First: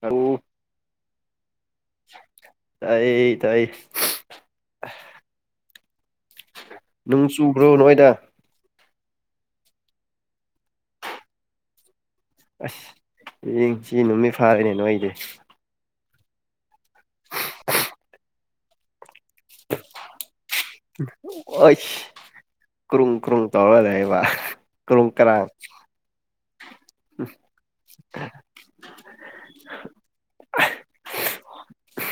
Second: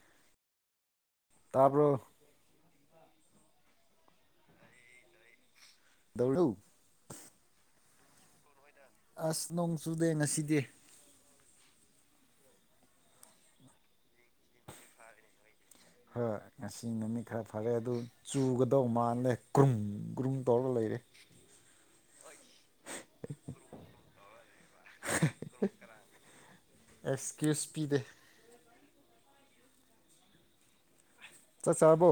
ꯑꯣ ꯇꯥꯕ꯭ꯔꯣ [unintelligible] ꯇꯥꯏꯌ‌ꯦ ꯇꯥꯏꯌ‌ꯦ ꯀꯗꯩꯔꯤꯅꫭ ꯅꯨꯡ ꯆꯨꯕ꯭ꯔꯣ ꯅꯣꯏꯗ ꯑꯁ ꯅꯣꯡ ꯆꯨꯗꯦ ꯉꯁꯤꯗꯤ ꯑꯁ ꯍꯌꯦꯡꯁꯤ ꯅꯨꯃꯤꯠ ꯐꯥꯔꯅꯦ ꯅꯣꯏꯗꯤ ꯐꯔ ꯉꯁꯤ ꯅꯨꯃꯤꯠ ꯈꯔ ꯐꯔꯦ ꯑꯗꯨ ꯆꯨꯒꯗꯧ ꯃꯥꯜꯂꯦ ꯀ꯭ꯔꯨꯝ ꯀ꯭ꯔꯨꯝ ꯑ [unintelligible] ꯀ꯭ꯔꯨꯝ ꯀ꯭ꯔꯨꯨꯝ ꯇꯧ ꯂꯩꯌ‌ꯦꯕ ꯀ꯭ꯔꯨꯝ ꯀꯔꯥꯡ ꯑꯦꯛꯁꯀ꯭ꯌꯨꯁ [unintelligible] ꯄꯤꯗꯦ ꯆꯥꯛ ꯆꯥꯔꯕꯣ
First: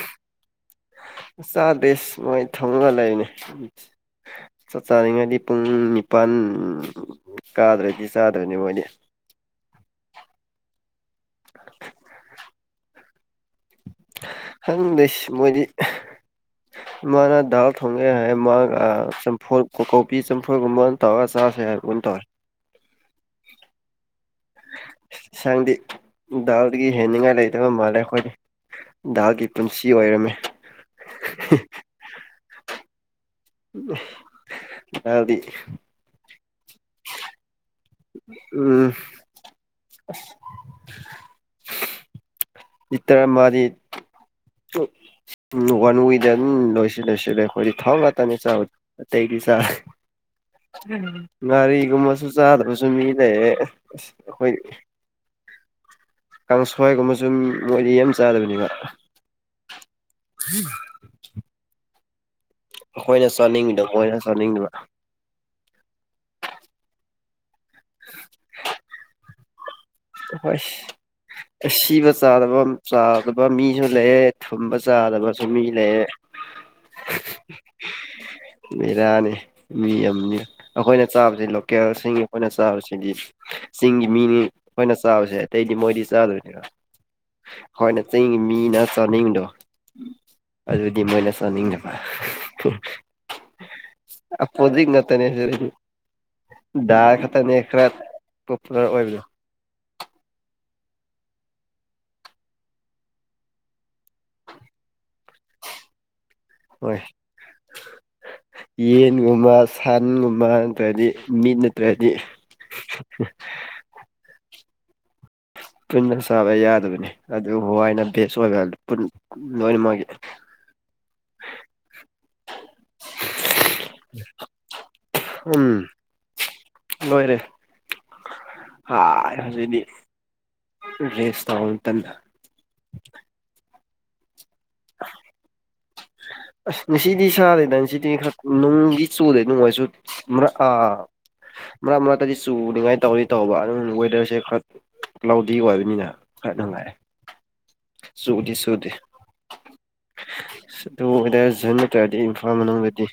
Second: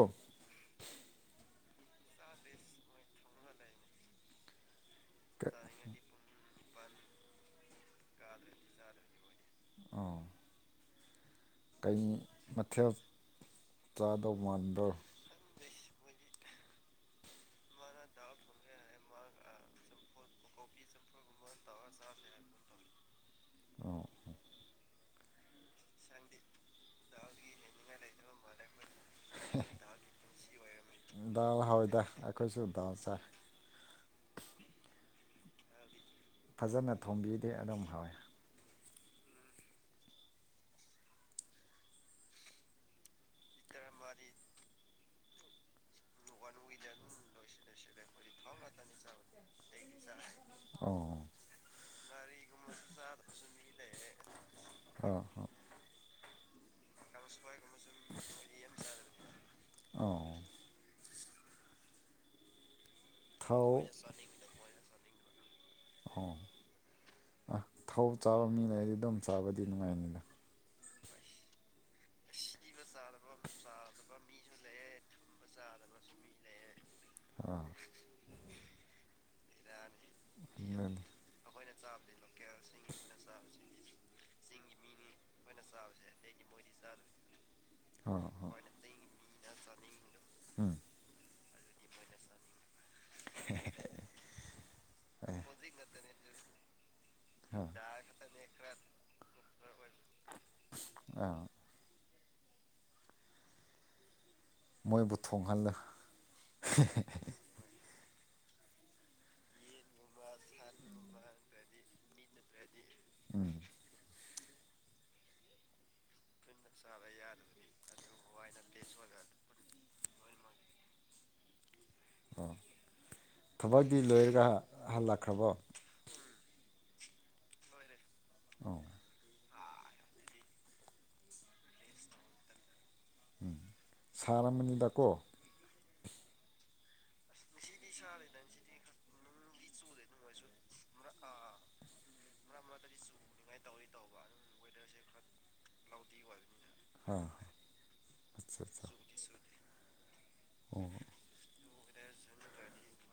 ꯑꯁ ꯆꯥꯗꯦꯁ ꯃꯣꯏ ꯊꯣꯡꯉ ꯂꯩꯅ‌ꯦ ꯆꯥꯛ ꯆꯥꯅꯤꯡꯉꯗꯤ ꯄꯨꯡ ꯅꯤꯄꯥꯜ ꯀꯥꯗ꯭ꯔꯗꯤ ꯆꯥꯗꯕꯅꯤ ꯃꯣꯏꯗꯤ ꯑꯥ [unintelligible] ꯀꯩ ꯃꯊꯦꯜ ꯆꯥꯗꯧ ꯃꯥꯟꯕ꯭ꯔꯣ ꯈꯪꯗ‌ꯦꯁ ꯃꯣꯏꯗꯤ ꯏꯃꯥꯅ ꯗꯥꯜ ꯊꯣꯡꯒ‌ꯦ ꯍꯥꯏ ꯃꯥꯒ ꯆꯝꯐꯨꯠ ꯀꯣꯕꯤ ꯆꯝꯐꯨꯠꯒꯨꯝꯕ ꯑꯣꯏꯅ ꯇꯧꯔꯒ ꯆꯥꯁꯦ ꯍꯥꯏꯕ ꯑꯣꯏꯅ ꯇꯧꯋꯦ ꯑꯣ ꯑꯣ ꯏꯟꯁꯥꯡꯗꯤ ꯗꯥꯜꯗꯒꯤ ꯍꯦꯟꯅꯤꯡꯉꯥꯏ ꯂꯩꯇꯕ ꯃꯥꯜꯂꯦ ꯑꯩꯈꯣꯏꯗꯤ ꯗꯥꯜꯒꯤ ꯄꯨꯟꯁꯤ ꯑꯣꯏꯔꯝꯃ‌ꯦ ꯗꯥꯜ ꯍꯥꯎ ꯑꯗꯨꯗ [unintelligible] ꯑꯈꯣꯏꯁꯨ ꯗꯥꯜ ꯆꯥꯏ ꯗꯥꯜꯗꯤ ꯐꯖꯅ ꯊꯣꯝꯕꯤꯔꯗꯤ ꯑꯗꯨꯝ ꯍꯥꯎꯋꯦ ꯎꯝ ꯂꯤꯇꯔ ꯑꯃꯥꯗꯤ ꯋꯥꯟ ꯋꯤꯛ ꯌꯦꯟ ꯂꯣꯏꯁꯤ ꯂꯣꯏꯁꯤꯜꯂꯦ ꯑꯩꯈꯣꯏꯗꯤ ꯊꯥꯎ ꯉꯥꯛꯇꯅꯤ ꯆꯥꯕ ꯑꯇꯩꯗꯤ ꯆꯥꯛ ꯑꯣ ꯉꯥꯔꯤꯒꯨꯝꯕꯁꯨ ꯆꯥꯗꯕꯁꯨ ꯃꯤ ꯂꯩꯌꯦ ꯑꯁ ꯑꯩꯈꯣꯏ ꯑꯥ ꯍꯣꯏ ꯀꯥꯡꯁꯣꯏꯒꯨꯝꯕ ꯁꯨꯝ ꯃꯣꯏꯗꯤ ꯌꯥꯝ ꯆꯥꯗꯕꯅꯤꯕ ꯑꯣ ꯑꯩꯈꯣꯏꯅ ꯊꯥꯎ ꯆꯥꯅꯤꯡꯗꯣ ꯃꯤꯏꯅ ꯆꯥꯅꯤꯡꯗꯕ ꯑꯣ ꯑ ꯊꯧ ꯆꯥꯕ ꯃꯤ ꯂꯩꯗꯤ ꯑꯗꯨꯝ ꯆꯥꯕꯗꯤ ꯅꯨꯡꯉꯥꯏꯅꯤꯗ ꯍꯣꯏ ꯁꯤꯕ ꯆꯥꯗꯕ ꯆꯥꯗꯕ ꯃꯤꯁꯨ ꯂꯩꯑꯦ ꯊꯨꯝꯕ ꯆꯥꯗꯕꯁꯨ ꯃꯤ ꯂꯩꯑꯦ ꯑꯥ ꯕꯤꯔꯅꯤ ꯃꯤ ꯑꯃꯅꯤ ꯑꯗꯨꯅꯤ ꯑꯩꯈꯣꯏꯅ ꯆꯥꯕꯁꯤ ꯂꯣꯀꯦꯜꯁꯤꯡꯒꯤ ꯑꯩꯈꯣꯏꯅ ꯆꯥꯕꯁꯤꯗꯤ ꯆꯤꯡꯒꯤ ꯃꯤꯅꯤ ꯑꯩꯈꯣꯏꯅ ꯆꯥꯕꯁꯦ ꯑꯇꯩꯗꯤ ꯃꯣꯏꯗꯤ ꯆꯥꯗꯣꯏꯅꯤꯕ ꯍꯣꯏꯅ ꯆꯤꯡꯒꯤ ꯑꯩꯈꯣꯏꯅ ꯃꯤꯅ ꯆꯅꯤꯡꯗ ꯎꯝ ꯑꯗꯨꯗꯤ ꯃꯣꯏꯅ ꯆꯅꯤꯡꯗꯕ ꯑ ꯑꯀꯣꯗꯤꯡ ꯉꯛꯅꯤ ꯑꯩ ꯗꯥ ꯈꯛꯇꯅꯦ ꯑꯥ ꯈꯔ ꯄꯣꯄꯨꯂꯔ ꯑꯣꯏꯕꯗꯣ ꯑꯥ ꯃꯣꯏꯕꯨ ꯊꯣꯡꯍꯜꯂꯨ ꯍꯣꯏ ꯌꯦꯟꯒꯨꯝꯃ ꯁꯟꯒꯨꯝꯕ ꯅꯠꯇ꯭ꯔꯗꯤ ꯃꯤꯠ ꯅꯠꯇ꯭ꯔꯗꯤ ꯄꯨꯟꯅ ꯆꯥꯕ ꯌꯥꯗꯕꯅꯤ ꯑꯗꯨ ꯍꯋꯥꯏꯅ ꯕꯦꯁ ꯑꯣꯏꯕ ꯂꯣꯏ ꯃꯥꯒꯤ ꯑꯣ ꯊꯕꯛꯇꯗꯤ ꯂꯣꯏꯔꯒ ꯍꯜꯂꯛꯈ꯭ꯔꯕꯣ ꯎꯝ ꯂꯣꯏꯔꯦ ꯑꯣ ꯍ ꯍꯧꯖꯤꯗꯤ ꯔꯦꯁ ꯇꯥꯎ ꯃꯇꯝꯗ ꯎꯝ ꯁꯥꯔꯝꯃꯅꯤꯗꯀꯣ ꯑꯁ ꯉꯁꯤꯗꯤ ꯁꯥꯗꯦꯗ ꯉꯁꯤꯗꯤ ꯈꯔ ꯅꯨꯡꯗꯤ ꯆꯨꯗꯦ ꯅꯨꯡꯉꯥꯏ ꯆꯨ ꯃꯔꯥ ꯑꯥ ꯃꯔꯛ ꯃꯔꯛꯇꯗꯤ ꯆꯨꯅꯤꯡꯉꯥꯏ ꯇꯧꯅꯤ ꯇꯧꯕ ꯑꯗꯨ ꯋꯦꯗꯔꯁꯦ ꯈꯔ ꯀ꯭ꯂꯥꯎꯗꯤ ꯑꯣꯏꯕꯅꯤꯅ ꯈꯔ ꯅꯨꯡꯉꯥꯏꯦ ꯑꯥ ꯆꯨꯗꯤ ꯑꯠꯆꯥ ꯑꯠꯆꯥ ꯆꯨꯗꯦ ꯑꯁ ꯑꯣ ꯋꯦꯗꯔ ꯅꯠꯇ꯭ꯔꯔꯗꯤ ꯏꯝꯐꯥꯜ ꯃꯅꯨꯡꯗꯗꯤ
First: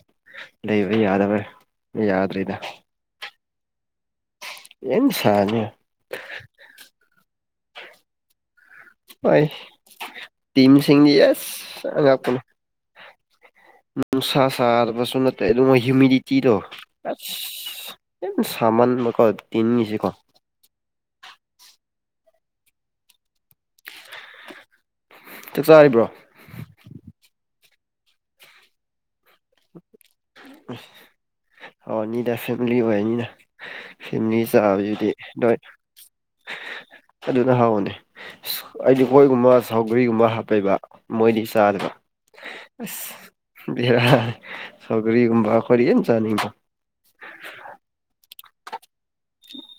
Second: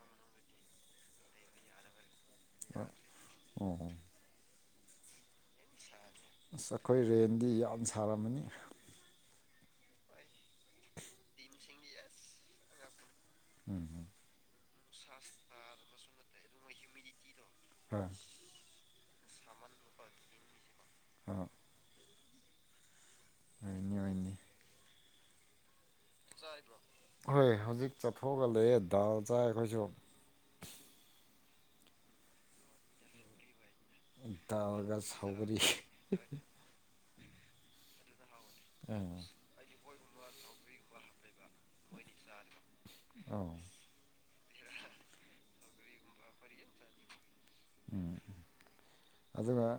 ꯂꯩꯕ ꯌꯥꯗꯕ ꯌꯥꯗ꯭ꯔꯔꯤꯗ ꯑꯥ ꯑꯣ ꯌꯦꯟꯁꯅꯤ ꯑꯁ ꯑꯩꯈꯣꯏ ꯔꯦꯟꯗꯤ ꯌꯥꯝ ꯁꯥꯔꯝꯃꯅꯤ ꯍꯣꯏ ꯇꯤꯝꯁꯤꯡꯗꯤ ꯌꯦꯁ ꯑꯉꯛꯄꯅꯤ ꯅꯨꯡꯁꯥ ꯁꯥꯔꯕꯁꯨ ꯅꯠꯇꯦ ꯑꯗꯨꯒ ꯍꯤꯨꯃꯤꯗꯤꯇꯤꯗꯣ ꯍꯣꯏ ꯑꯁ ꯁꯃꯥꯟꯕ ꯀꯅꯤꯅꯤꯁꯤ ꯀꯣ ꯑꯥ ꯑꯣꯏꯅꯤ ꯑꯣꯏꯅꯤ ꯆꯥꯛ ꯆꯥꯔꯤꯕ꯭ꯔꯣ ꯍꯣꯏ ꯍꯧꯖꯤꯛ ꯆꯠꯊꯣꯛꯑꯒ ꯂꯩꯌꯦ ꯗꯥꯜ ꯆꯥꯏ ꯑꯩꯈꯣꯏꯁꯨ ꯑꯣꯅꯤꯗ ꯐꯦꯃꯤꯂꯤ ꯑꯣꯏꯌꯦꯅꯤꯅ ꯐꯦꯃꯤꯂꯤ ꯗꯥꯜꯒ ꯆꯥꯕꯗꯤ ꯅꯣꯏ ꯁꯧꯒꯔꯤ ꯑꯗꯨꯅ ꯍꯥꯎꯅꯤ ꯑꯩꯗꯤ ꯑꯥ ꯍꯣꯏꯒꯨꯝꯕ ꯁꯧꯒꯔꯤꯒꯨꯝꯕ ꯍꯥꯞꯄꯕ ꯃꯣꯏꯗꯤ ꯆꯥꯗꯕ ꯑꯣ ꯍꯦꯔꯥ ꯁꯧꯒꯔꯤꯒꯨꯨꯝꯕ ꯈꯣꯏꯗꯤ ꯌꯥꯝ ꯆꯅꯤꯡꯕ ꯎꯝ ꯑꯗꯨꯒ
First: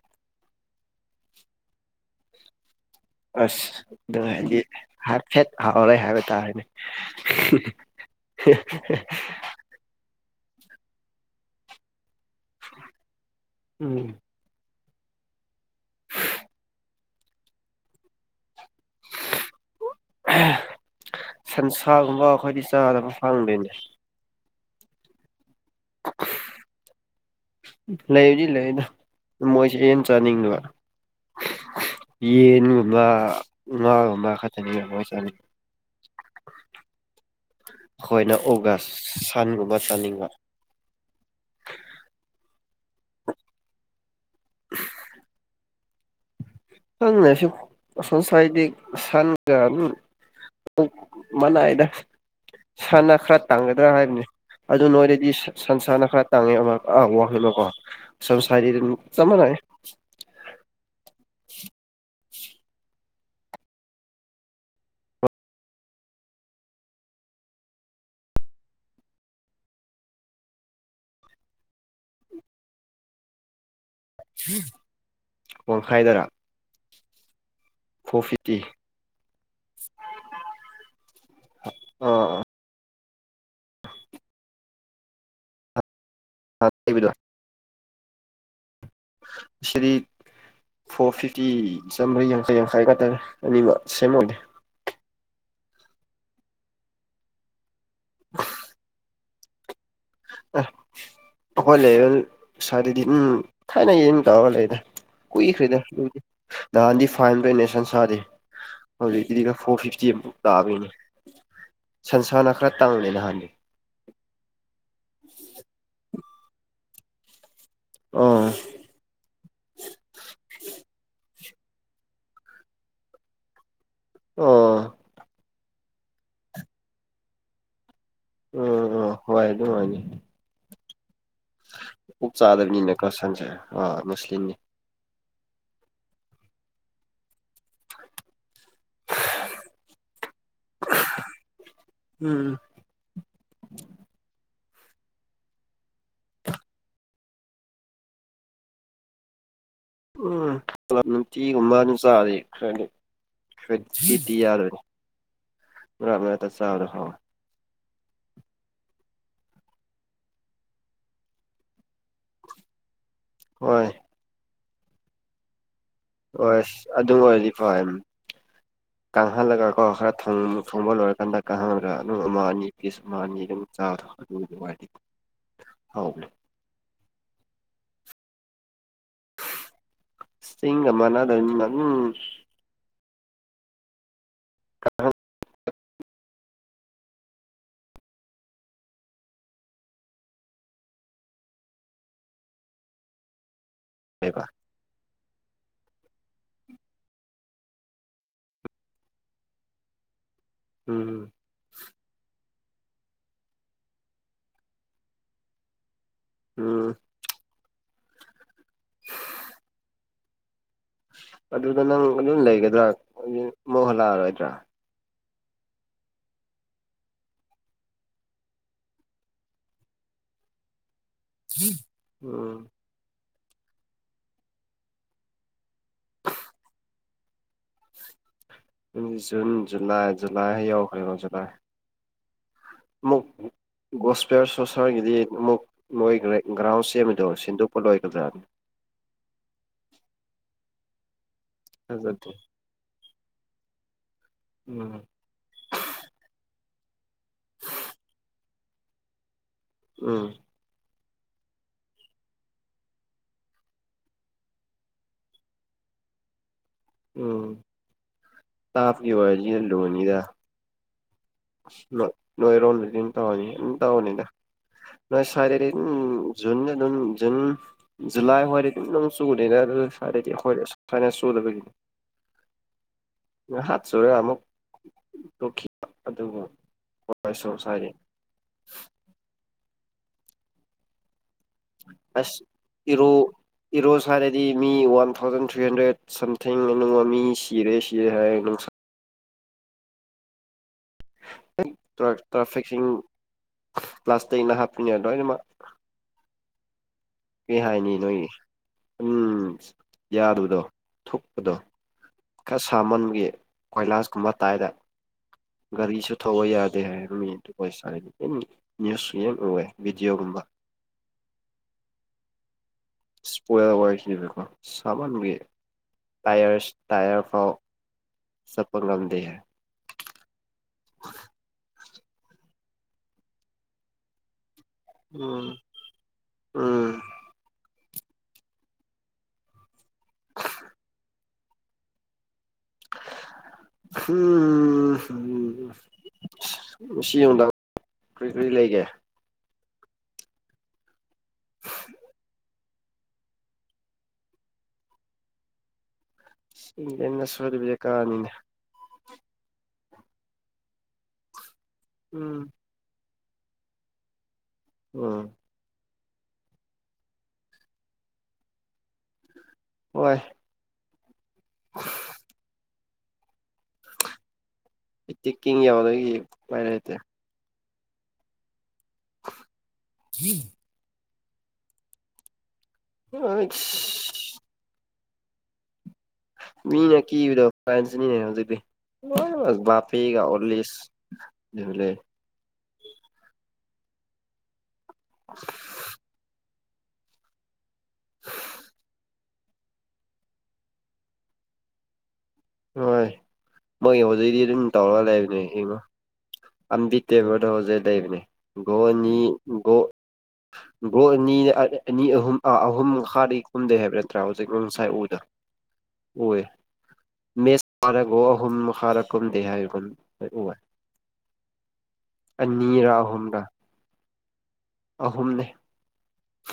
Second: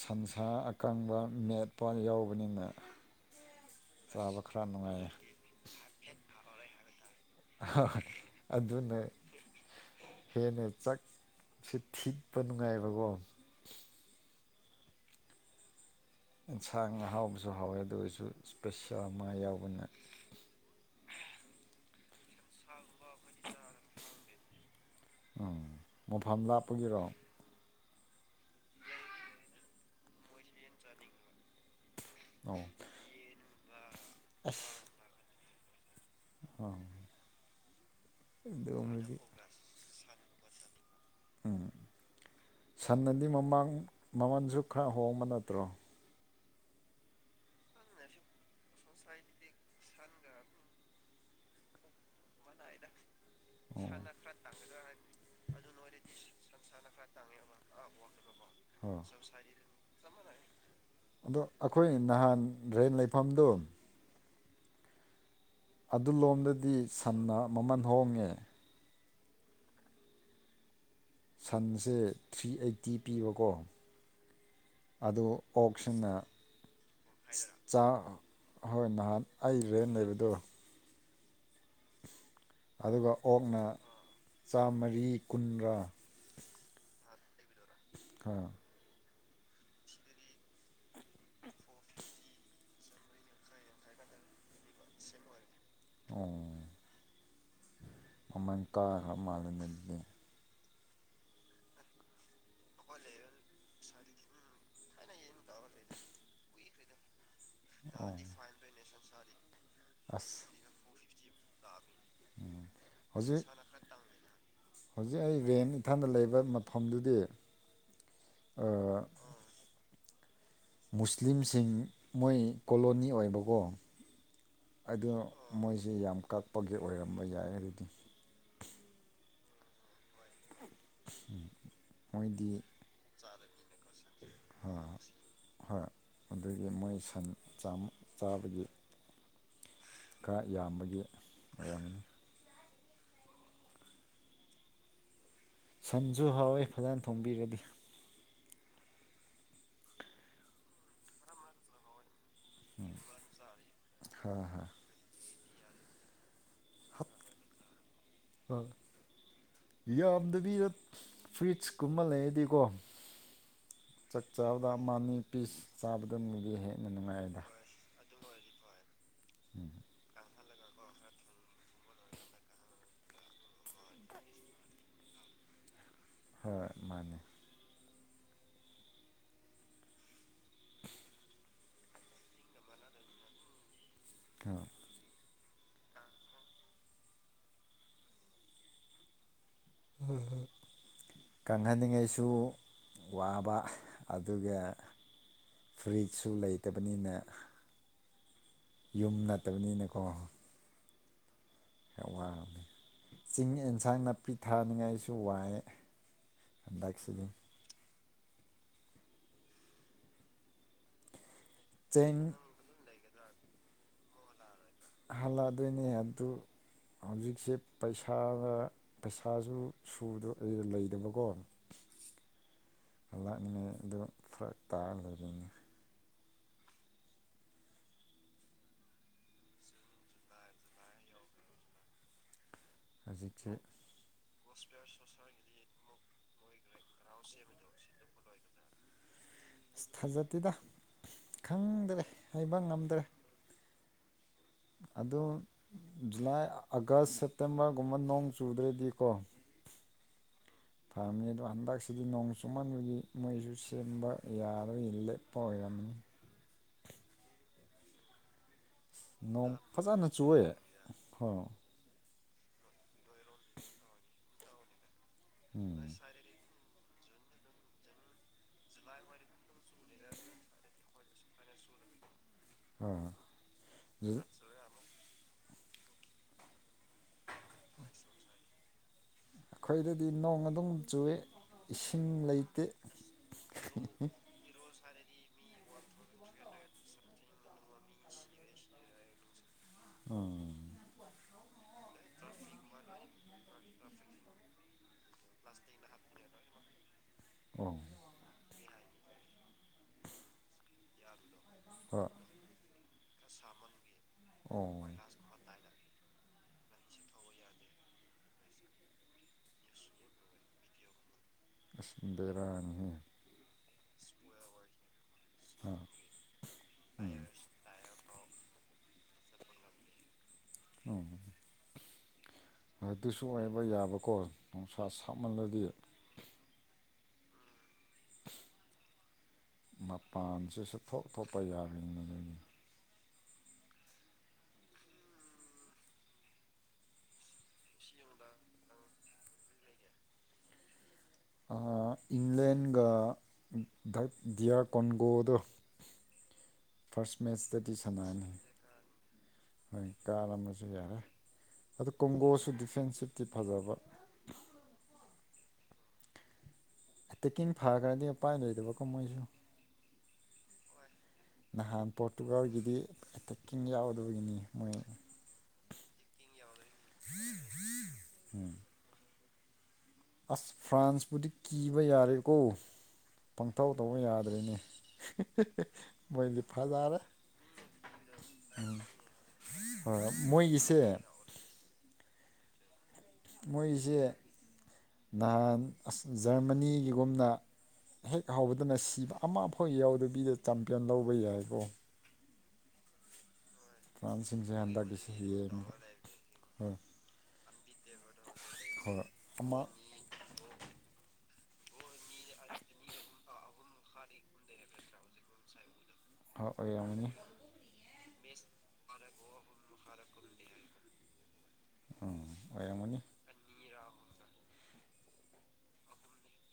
ꯁꯟꯁꯥ ꯀꯪꯕ ꯃꯦꯠꯄ ꯌꯥꯎꯕꯅꯤꯅ ꯑꯁ ꯑꯗꯨ ꯆꯥꯕ ꯍꯥꯏꯗꯤ ꯈꯔ ꯅꯨꯡꯉꯥꯏꯌꯦ ꯍꯥꯏꯐꯦꯠ ꯍꯥꯎꯔꯦ ꯍꯥꯏꯕ ꯇꯥꯔꯦꯅꯦ ꯍ ꯣꯏ ꯑꯗꯨꯅꯦ ꯍꯦꯟꯅ ꯆꯥꯛ ꯆ ꯊꯤꯛꯄ ꯅꯨꯡꯉꯥꯏꯕꯀꯣ ꯎꯝ ꯑꯦꯟꯁꯥꯡ ꯑꯍꯥꯎꯕꯁꯨ ꯍꯥꯎꯋꯦ ꯑꯗꯨ ꯑꯣꯏꯔꯁꯨ ꯏꯁꯄꯦꯁꯤꯌꯥ ꯑꯃ ꯌꯥꯎꯕꯅ ꯁꯟꯁꯥꯒꯨꯝꯕ ꯑꯩꯈꯣꯏꯗꯤ ꯆꯥꯗꯕ ꯐꯪꯗꯣꯏꯅꯦ ꯎꯝ ꯃꯐꯝ ꯂꯥꯞꯄꯒꯤꯔꯣ ꯂꯩꯗꯤ ꯂꯩꯗ ꯃꯣꯏꯁꯦꯟ ꯍꯟꯅ ꯆꯥꯅꯤꯡꯕ ꯑꯣ ꯌꯦꯟꯒꯨꯝꯕ ꯉꯥꯒꯨꯝꯕ ꯈꯛꯇꯅꯤ ꯌꯥꯝ ꯃꯣꯏ ꯆꯥꯅꯤꯡ ꯑꯥ ꯍꯣꯏꯅ ꯑꯗꯨꯒꯨꯝꯕꯗꯤ ꯑꯣꯒꯁ ꯁꯟꯒꯨꯝꯕ ꯆꯥꯅꯤꯡꯕ ꯎꯝ ꯁꯅꯗꯤ ꯃꯃꯥꯡ ꯃꯃꯟꯁꯨ ꯈꯔ ꯍꯣꯡꯕ ꯅꯠꯇ꯭ꯔꯣ ꯊꯪꯅ ꯁꯤ ꯁꯣꯟꯁꯥꯏꯇꯛ ꯁꯥꯟ ꯗ ꯑꯗꯨꯝ ꯃꯅꯥ ꯑꯗ ꯁꯥꯟꯅ ꯈꯔ ꯇꯥꯡꯒꯗ꯭ꯔꯥ ꯍꯥꯏꯕꯅꯤ ꯑꯗꯨ ꯅꯣꯏꯗꯗꯤ ꯁꯟ ꯁꯅ ꯈꯔ ꯇꯥꯡꯉꯦ ꯑꯃ ꯑ ꯋꯥꯂꯣꯀꯣ ꯁꯟꯁꯥꯔꯤ ꯑꯗꯨ ꯑꯣ ꯆꯃꯅꯥꯏ ꯑꯗꯣ ꯑꯩꯈꯣꯏ ꯅꯍꯥꯟ ꯔꯦꯟ ꯂꯩꯐꯝꯗꯣ ꯑꯗꯨꯂꯣꯝꯗꯗꯤ ꯁꯟꯅ ꯃꯃꯜ ꯍꯣꯡꯉꯦ ꯁꯟꯁꯦ ꯊ꯭ꯔꯤ ꯑꯩꯠꯇꯤ ꯄꯤꯕꯀꯣ ꯑꯗꯨ ꯑꯣꯛꯁꯤꯅ ꯋꯥꯡꯈꯥꯏꯗꯔ ꯆꯥꯥꯛ ꯐꯣꯔ ꯐꯤꯐꯇꯤ ꯍꯣꯏ ꯅꯍꯥꯟ ꯑꯩ ꯕꯦꯟ ꯂꯩꯕꯗꯣ ꯑ ꯑ ꯑꯗꯨꯒ ꯑꯣꯛꯅ ꯆꯥꯝꯃꯔꯤ ꯀꯨꯟꯒ ꯑꯥꯕꯤꯗꯣ ꯑꯥ ꯁꯔꯤ ꯐꯣꯔ ꯐꯤꯐꯇꯤ ꯆꯥꯝꯃꯔꯤ ꯌꯥꯡꯈꯩ ꯌꯥꯡꯈꯩꯒꯇꯥꯔꯦ ꯑꯅꯤꯃꯛ ꯁꯦꯝꯃꯒꯦ ꯑꯣ ꯑꯃꯃꯥꯡꯀꯥ ꯃꯥꯅ ꯃꯦ ꯑꯦ ꯑꯩꯈꯣꯏ ꯂꯩ ꯁꯋꯥꯗꯗꯤ ꯎꯝ ꯊꯥꯏꯅ ꯌꯦꯟ ꯇꯧꯔꯒ ꯂꯩꯗ ꯀꯨꯏꯈ꯭ꯔꯦꯗꯏ ꯅꯥꯔꯗꯤ ꯐꯥꯍꯟꯗꯨꯏꯅ ꯦ ꯁꯥꯗꯤ ꯍꯧꯖꯤꯛꯀꯤꯗꯤꯒ ꯐꯣꯔ ꯐꯤꯐꯇꯤ ꯑꯃꯨꯛ ꯑꯁ ꯂꯥꯛꯑꯕꯒꯤꯅꯦ ꯁꯟꯁꯥꯅ ꯈꯔ ꯇꯥꯡꯂꯦ ꯍꯧꯖꯤꯛ ꯅꯍꯥꯟꯅꯤ ꯍꯧꯖꯤꯛ ꯑꯩ ꯔꯦꯟ ꯏꯟꯊꯥꯡꯗ ꯂꯩꯕ ꯃꯐꯝꯗꯨꯗꯤ ꯑꯣ ꯑꯣ ꯃꯨꯁꯂꯤꯝꯁꯤꯡ ꯃꯣꯏ ꯀꯣꯂꯣꯅꯤ ꯑꯣꯏꯕꯀꯣ ꯑꯣ ꯑꯗꯣ ꯃꯣꯏꯖꯦ ꯌꯥꯝ ꯀꯛꯄꯒꯤ ꯑꯣꯏꯔꯝꯕ ꯌꯥꯏꯔꯗꯤ ꯎꯝ ꯎꯝ ꯍꯣꯏ ꯑꯗꯨꯝ ꯃꯥꯅꯤ ꯎꯝ ꯑꯣꯛ ꯆꯥꯗꯕꯅꯤꯅꯦ ꯀꯁꯟꯁꯦ ꯑ ꯃꯨꯁꯂꯤꯝꯅꯤ ꯍꯣꯏ ꯑꯗꯨꯒꯤ ꯃꯣꯏ ꯁꯟ ꯆꯥꯕꯒꯤ ꯈꯔ ꯌꯥꯝꯕꯒꯤ ꯃꯌꯥꯝꯅꯤ ꯎꯝ ꯁꯟꯁꯨ ꯍꯥꯎꯋꯦ ꯐꯖꯅ ꯊꯣꯡꯕꯤꯔꯗꯤ ꯎꯝ ꯅꯨꯡꯇꯤꯒꯨꯝꯃꯥꯅ ꯆꯥꯔꯦ ꯈ꯭ꯔꯗꯤ ꯈꯗꯤꯗꯤ ꯍꯣꯏ ꯌꯥꯔꯅꯤ ꯃꯔꯛ ꯃꯔꯛꯇ ꯆꯕꯗꯣ ꯍꯥꯏꯋꯦ ꯍꯣꯏ ꯌꯥꯝꯗꯕꯤꯗ ꯐꯨꯏꯠꯁꯀꯨꯝꯕ ꯂꯩꯔꯗꯤꯀꯣ ꯍꯣꯏ ꯆꯥꯛ ꯆꯥꯕꯗ ꯃꯥꯅꯤ ꯄꯤꯁ ꯆꯥꯕꯗꯨꯃꯗꯤ ꯑꯁ ꯍꯦꯟꯅ ꯑꯗꯨꯝ ꯅꯨꯡꯉꯥꯏꯗ ꯑꯣꯏꯔꯗꯤ ꯐ꯭ꯌꯤꯝ ꯀꯪꯍꯜꯂꯒꯀꯣ ꯈꯔ ꯊꯣꯡ ꯊꯣꯡꯕ ꯂꯣꯏꯔ ꯍꯟꯗꯛꯀ ꯍꯥꯡꯉꯒ ꯑꯗꯨꯝ ꯑꯃ ꯑꯅꯤ ꯄꯤꯁ ꯑꯃ ꯑꯅꯤ ꯑꯗꯨꯝ ꯆꯥꯔꯣ ꯑꯗꯨ ꯋꯥꯗꯤ [unintelligible] ꯑꯧ ꯍꯣꯏ ꯃꯥꯅꯦ ꯆꯤꯡꯒ ꯃꯥꯅꯗꯝꯅꯤꯅ ꯑꯗꯨꯝ ꯑ ꯀꯪꯍꯟꯅꯤꯡꯉꯥꯏꯁꯨ ꯋꯥꯕ ꯀꯩꯕ ꯑꯗꯨꯒ ꯐ꯭ꯔꯤꯖꯁꯨ ꯂꯩꯇꯕꯅꯤꯅ ꯌꯨꯝ ꯅꯠꯇꯕꯅꯤꯅꯀꯣ ꯎꯝ ꯈꯔ ꯋꯥꯔꯝꯅꯤ ꯆꯤꯡ ꯑꯦꯟꯁꯥꯡ ꯅꯥꯄꯤ ꯊꯥꯅꯤꯡꯉꯥꯏꯁꯨ ꯋꯥꯏꯌꯦ ꯎꯝ ꯍꯟꯗꯛꯁꯤꯅꯤ ꯑꯗꯨꯗ ꯅꯪ ꯆꯦꯡ ꯑꯗꯨꯝ ꯂꯩꯒꯗ꯭ꯔꯥ ꯃꯣ ꯍꯜꯂꯛꯑꯔꯣꯏꯗ꯭ꯔꯥ ꯍꯜꯂꯛꯑꯗꯣꯏꯅꯦ ꯑꯗꯨ ꯍꯧꯖꯤꯛꯁꯦ ꯄꯩꯁꯥꯗ ꯄꯩꯁꯥꯁꯨ ꯁꯨꯗꯕ ꯂꯩꯇꯕꯀꯣ ꯎꯝ ꯍꯂꯛꯅꯤ ꯑꯗꯨ ꯐꯔꯛ ꯇꯥꯔꯒ ꯂꯩꯔꯤꯅꯤ ꯖꯨꯟ ꯖꯨꯟ ꯖꯨꯂꯥꯏ ꯖꯨꯂꯥꯏ ꯌꯧꯈ꯭ꯔꯦꯀꯣ ꯖꯨꯂꯥꯏ ꯑꯃꯨꯛ ꯍꯧꯖꯤꯛꯊꯤ ꯒꯣꯁꯄꯤꯌꯔ ꯁꯣꯁꯔꯒꯤꯗꯤ ꯑꯃꯨꯛ ꯅꯣꯏ ꯒ꯭ꯔꯥꯎꯟ ꯁꯦꯝꯕꯗꯣ ꯁꯤꯟꯗꯣꯛꯄ ꯂꯣꯏꯒꯗ꯭ꯔ ꯑꯁ ꯊꯥꯖꯠꯇꯤꯗ ꯈꯪꯗ꯭ꯔꯦ ꯊꯥꯖꯗꯦ ꯍꯩꯕ ꯉꯝꯗ꯭ꯔꯦ ꯎꯝ ꯑꯗꯨ ꯖꯨꯂꯥꯏ ꯑꯥꯒꯁ ꯁꯦꯞꯇꯦꯝꯕꯔꯒꯨꯝꯕ ꯅꯣꯡ ꯆꯨꯗ꯭ꯔꯗꯤꯀꯣ ꯎꯝ ꯐꯔꯝꯃꯤ ꯑꯗꯣ ꯍꯟꯗꯛꯁꯤꯗꯤ ꯅꯣꯡ ꯆꯨꯃꯟꯕꯒꯤ ꯃꯣꯏꯁꯨ ꯁꯦꯝꯕ ꯌꯥꯔꯣꯏ ꯂꯦꯞꯄ ꯑꯣꯏꯔꯝꯃꯤ ꯎꯝ ꯇꯥꯞꯀꯤ ꯑꯣꯏꯔꯗꯤ ꯅꯣꯡ ꯐꯖꯅ ꯆꯨꯑꯦ ꯍꯣ ꯅ ꯅꯣꯏꯔꯣꯟꯗꯗꯤꯝ ꯇꯧꯕꯅꯤ ꯑꯗꯨꯝ ꯇꯧꯕꯅꯤꯗ ꯅꯣꯏ ꯁꯥꯏꯗꯗꯤ ꯑꯗꯨꯝ ꯖꯨꯟ ꯑꯗꯨꯝ ꯖꯨꯟ ꯖꯨꯂꯥꯏ ꯍꯣꯏꯗꯤ ꯑꯗꯨꯝ ꯅꯣꯡ ꯆꯨꯗꯦꯗ ꯑꯗꯨꯅ ꯁꯋꯥꯏꯗꯗꯤ ꯑꯩꯈꯣꯏ ꯐꯥꯏꯅꯦ ꯍꯣꯏ [unintelligible] ꯑꯗꯨꯕꯨ ꯋꯥꯏ ꯁꯣꯁ ꯍꯥꯏꯔꯤ ꯑꯩꯈꯣꯏꯗꯗꯤ ꯅꯣꯡ ꯑꯗꯨꯝ ꯆꯨꯏ ꯑꯁ ꯏꯔꯣ ꯏꯔꯣ ꯁꯥꯔꯗꯤ ꯃꯤ ꯋꯥꯟ ꯊꯥꯎꯖꯟ ꯊ꯭ꯔꯤ ꯍꯟꯗ꯭ꯔꯦꯠ ꯁꯝꯊꯤꯡꯅꯨꯡ ꯃꯃꯤ ꯁꯤꯔꯦ ꯁꯤꯔꯦ ꯍꯥꯏ ꯅꯨꯡꯁꯥ ꯎꯝ ꯇ꯭ꯔꯥ ꯇ꯭ꯔꯥꯐꯤꯛꯁꯤꯡ ꯄ꯭ꯂꯥꯁꯇꯤꯛꯅ ꯍꯥꯞꯄꯤꯅꯦ ꯂꯣꯏꯅꯃꯛ ꯀꯩ ꯑꯣ ꯍꯥꯏꯅꯤ ꯅꯣꯏ ꯑꯗꯨꯝ ꯌꯥꯗꯕꯗꯣ ꯊꯨꯛꯄꯗꯣ ꯍꯣꯏ ꯈꯥ ꯁꯥꯃꯟꯒꯤ ꯀꯣꯏꯂꯥꯁꯀꯨꯝꯕ ꯇꯥꯏꯗ ꯑꯣ ꯑꯁ ꯒꯥꯔꯤꯁꯨ ꯊꯧꯕ ꯌꯥꯗꯦ ꯍꯥꯏꯔꯝꯃꯤ ꯑꯗꯨꯒ ꯑꯩ [unintelligible] ꯅ꯭ꯌꯨꯁ ꯌꯥꯝ ꯎꯏꯌꯦ ꯚꯤꯗꯤꯑꯣꯒꯨꯝꯕ ꯑꯁ ꯕꯦꯔꯥꯅꯤꯍꯦ ꯏꯁꯄꯣꯏꯜ ꯋꯥꯔꯤꯁꯤꯅꯀꯣ ꯁꯥꯃꯟ [unintelligible] ꯑ ꯇꯥꯏꯌꯔꯁ ꯇꯥꯏꯌꯔ ꯐꯥꯎ ꯆꯠꯄ ꯉꯝꯗꯦ ꯎꯝ ꯑꯗꯨꯁꯨ ꯑꯣꯏꯕ ꯌꯥꯕꯀꯣ ꯅꯨꯡꯁꯥ ꯎꯝ ꯁꯥꯃꯜꯂꯗꯤ ꯎꯝ ꯃꯄꯥꯟꯁꯤꯁꯨ ꯊꯣꯛ ꯊꯣꯛꯄ ꯌꯥ [unintelligible] ꯍꯝ ꯍꯝ ꯉꯁꯤ ꯅꯨꯡꯗꯥꯡ ꯀꯔꯤ ꯀꯔꯤ ꯂꯩꯒꯦ ꯏꯪꯂꯦꯟꯒ ꯗꯤꯌꯥ ꯀꯣꯟꯒꯣꯗꯣ ꯐꯥꯔꯁ ꯏꯪꯂꯦꯟꯅ ꯃꯦꯆꯇꯗꯤ ꯁꯣꯏꯗꯕꯤꯗ ꯁꯅꯥꯅꯤ ꯀꯥꯅꯤꯅꯦ ꯍꯣꯏ ꯀꯥꯔ ꯑꯃꯁꯨ ꯌꯥꯔꯦ ꯑꯗꯨ ꯎꯝ ꯀꯣꯡꯒꯣꯁꯨ ꯗꯤꯐꯦꯟꯁꯤꯞꯇꯤ ꯐꯖꯕ ꯎꯝ ꯇꯦꯛꯀꯤꯡ ꯐꯥꯈ꯭ꯔꯗꯤ ꯎꯄꯥꯏ ꯂꯩꯏꯗꯕꯀꯣ ꯃꯣꯏꯁꯨ ꯍꯣꯏ ꯅꯍꯥꯟ ꯄꯣꯔꯇꯨꯒꯥꯜꯒꯤꯗꯤ ꯑꯦꯇꯦꯛꯀꯤꯡ ꯌꯥꯎꯒꯗꯕꯒꯤꯅꯤ ꯃꯣꯏ ꯑꯩ ꯆꯤꯀꯤꯡ ꯌꯥꯎꯗꯒꯤ ꯄꯥꯏꯔꯦꯇꯦ ꯍ ꯎꯝ [unintelligible] ꯑꯁ ꯐ꯭ꯔꯥꯟꯁꯄꯨꯗꯤ ꯀꯤꯕ ꯌꯥꯔꯦꯀꯣ ꯄꯪꯊꯧ ꯇꯧꯕ ꯑꯩꯁ ꯌꯥꯗ꯭ꯔꯦꯅꯦ ꯃꯣꯏꯗꯤ ꯃꯤꯅꯦ ꯐꯖꯔꯦ ꯀꯤꯕꯗꯣ ꯐꯥꯏꯟꯁꯅꯤꯅꯦ ꯍꯧꯖꯤꯛꯇꯤ ꯕꯥꯒ ꯑꯣꯁ ꯃꯣꯏꯒꯤꯁꯦ ꯑꯗꯨꯕꯂꯦ ꯃꯣꯏꯁꯦ ꯅꯍꯥꯟ ꯖꯔꯃꯅꯤꯒꯤꯒꯨꯝꯅ ꯍꯦꯛ ꯍꯧꯕꯗꯨꯅ ꯁꯤꯕ ꯑꯃ ꯑꯐꯥꯎ ꯌꯥꯎꯗꯕꯤꯗ ꯆꯝꯄꯦꯟ ꯂꯧꯕ ꯌꯥꯏꯀꯣ ꯍꯣꯏ ꯃꯣꯏ ꯍꯧꯖꯤꯛꯇꯤ ꯐ꯭ꯔꯥꯟꯁꯤꯝꯁꯦ ꯑꯗꯨꯝ ꯑꯟꯗꯒꯤꯁꯤ ꯍꯌꯦ ꯑꯝꯕꯤ ꯇꯦꯕꯔꯗ ꯍꯧꯖꯤꯛ ꯂꯩꯕꯅꯦ ꯒꯣ ꯍꯣꯏ ꯑꯅꯤ ꯑꯃ ꯒꯣ ꯒ꯭ꯔꯅꯤ ꯑꯅꯤ ꯑꯍꯨꯝ ꯑꯍꯨꯝ ꯃꯈꯥꯗꯤ ꯈꯨꯝꯗꯩ ꯍꯥꯏꯕ ꯅꯠꯇ꯭ꯔꯥ ꯍꯧꯖꯤꯛ ꯉꯁꯥꯏ ꯎꯗ [unintelligible] ꯑꯣꯏ ꯑꯣꯏꯔꯝꯒꯅꯤ ꯃꯦꯁ ꯐꯥꯔꯒ ꯑꯍꯨꯝ ꯃꯈꯥꯔꯛꯀꯨꯝꯗꯦ ꯍꯥꯏꯕ ꯎ ꯑꯅꯤꯔꯥ ꯑꯣꯏꯔꯝꯒꯅꯤ ꯑꯍꯨꯝꯗ ꯑꯍꯨꯝꯅꯤ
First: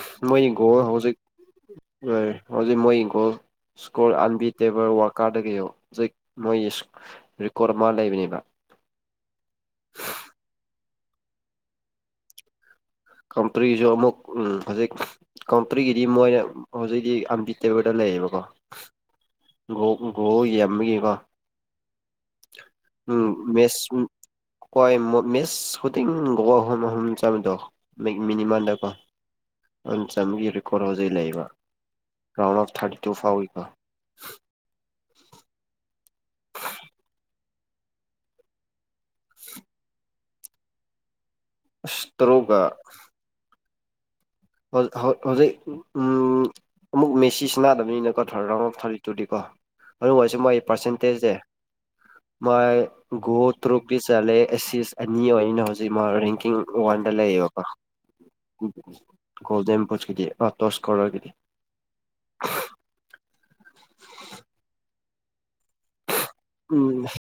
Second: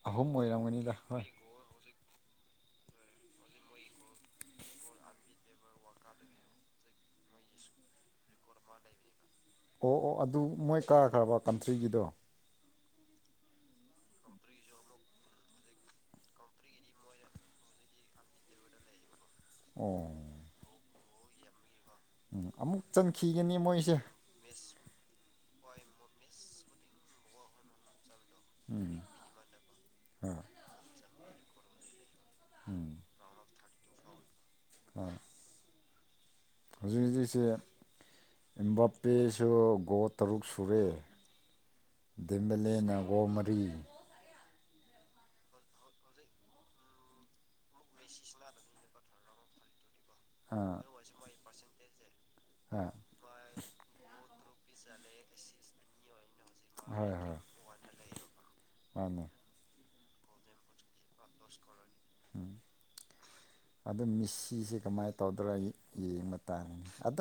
ꯑꯍꯨꯝ ꯃꯣꯏ ꯒꯣꯜ ꯑꯣꯏꯔꯝꯒꯅꯤꯗ ꯍꯧꯖꯤꯛ ꯍꯣꯏ ꯍꯣꯏ ꯍꯧꯖꯤꯛ ꯃꯣꯏ ꯍꯪꯈꯣꯜ ꯁꯀꯣꯔꯜ ꯑꯟꯕꯤ ꯇꯦꯕꯔ ꯋꯥꯀꯥꯔꯗꯒꯤꯩꯣ ꯍꯧꯖꯤꯛ ꯃꯣꯏꯒꯤ ꯔꯦꯀꯣꯔꯠ ꯑꯃ ꯂꯩꯕꯅꯦꯕ ꯑꯣ ꯑꯣ ꯑꯗꯨ ꯃꯣꯏ ꯀꯥꯈ꯭ꯔꯕ ꯀꯟꯇ꯭ꯔꯤꯒꯤꯗꯣ ꯀꯝꯄꯔꯤꯁꯨ ꯑꯃꯨꯛ ꯎ ꯍꯧꯖꯤꯛ ꯀꯥꯎꯝꯇ꯭ꯔꯤꯒꯤꯗꯤ ꯃꯣꯏꯅ ꯍꯧꯖꯤꯛꯤ ꯑꯝꯕꯤ ꯇꯦꯕꯔꯗ ꯂꯩꯌꯦꯕꯀꯣ ꯒ ꯑꯣ ꯒ꯭ꯔꯣ ꯌꯦꯡꯕꯒꯤꯀꯣ ꯑꯃꯨꯛ ꯆꯟꯈꯤꯒꯅꯤ ꯃꯣꯏꯁꯦ ꯃꯦꯁ ꯀꯣꯏ ꯃꯤꯁ ꯍꯨꯇꯤꯡꯒꯣꯍꯨꯝ ꯍꯨꯝ ꯆꯃꯗꯣ ꯃꯤꯅꯤꯃꯥꯟꯗꯀꯣ ꯆꯥꯝꯃꯒꯤ ꯔꯦꯀꯣꯔꯠ ꯍꯧꯖꯤꯛ ꯂꯩꯕ ꯔꯥꯎ ꯑꯣꯐ ꯊꯔꯇꯤ ꯇꯨ ꯐꯥꯎ ꯑꯣ ꯍꯧꯖꯤꯛ ꯍꯧꯖꯤꯛꯁꯦ ꯏꯕꯥꯄꯤꯦꯁꯨ ꯒꯣꯠ ꯇꯔꯨꯛ ꯁꯨꯔꯦ ꯑꯁ ꯇꯔꯨꯛꯒ ꯗꯤꯕꯂꯦ ꯒꯣ ꯃꯔꯤ ꯍꯧꯖꯤꯛ ꯎꯝ ꯑꯃꯨꯛ ꯃꯦꯁꯤꯁ ꯆꯅꯥꯗꯕꯅꯤꯅꯀꯣ ꯊꯥ ꯔꯥꯎꯟ ꯑꯣꯐ ꯊꯥꯔꯇꯤ ꯇꯨꯗꯤꯀꯣ ꯑꯗꯨ ꯑꯣꯏꯔꯁꯨ ꯃꯒꯤ ꯑꯥ ꯄꯥꯔꯁꯦꯟꯇꯦꯖꯁꯦ ꯃꯥꯥꯏ ꯍꯥ ꯒꯣ ꯇ꯭ꯔꯨꯛꯀꯤꯤ ꯆꯠꯂꯦ ꯑꯦꯁꯤꯁ ꯑꯅꯤꯩꯅ ꯍꯧꯖꯤꯛ ꯃꯥ ꯔꯦꯡꯀꯤꯡ ꯋꯥꯟꯗ ꯂꯩꯌꯦꯕ ꯋꯥ ꯊꯦ ꯎ ꯒꯣꯜꯗꯦꯝꯄꯣꯁ ꯀꯗꯤ ꯑ ꯇꯣꯁ ꯀꯔ ꯀꯗꯤ ꯎꯝ ꯑꯗꯨ ꯃꯤꯁꯤꯁꯤꯁꯦ ꯀꯃꯥꯏꯅ ꯇꯧꯗ꯭ꯔ ꯑꯩ ꯏ ꯃꯇꯥꯡꯅꯤ ꯎꯝ ꯑ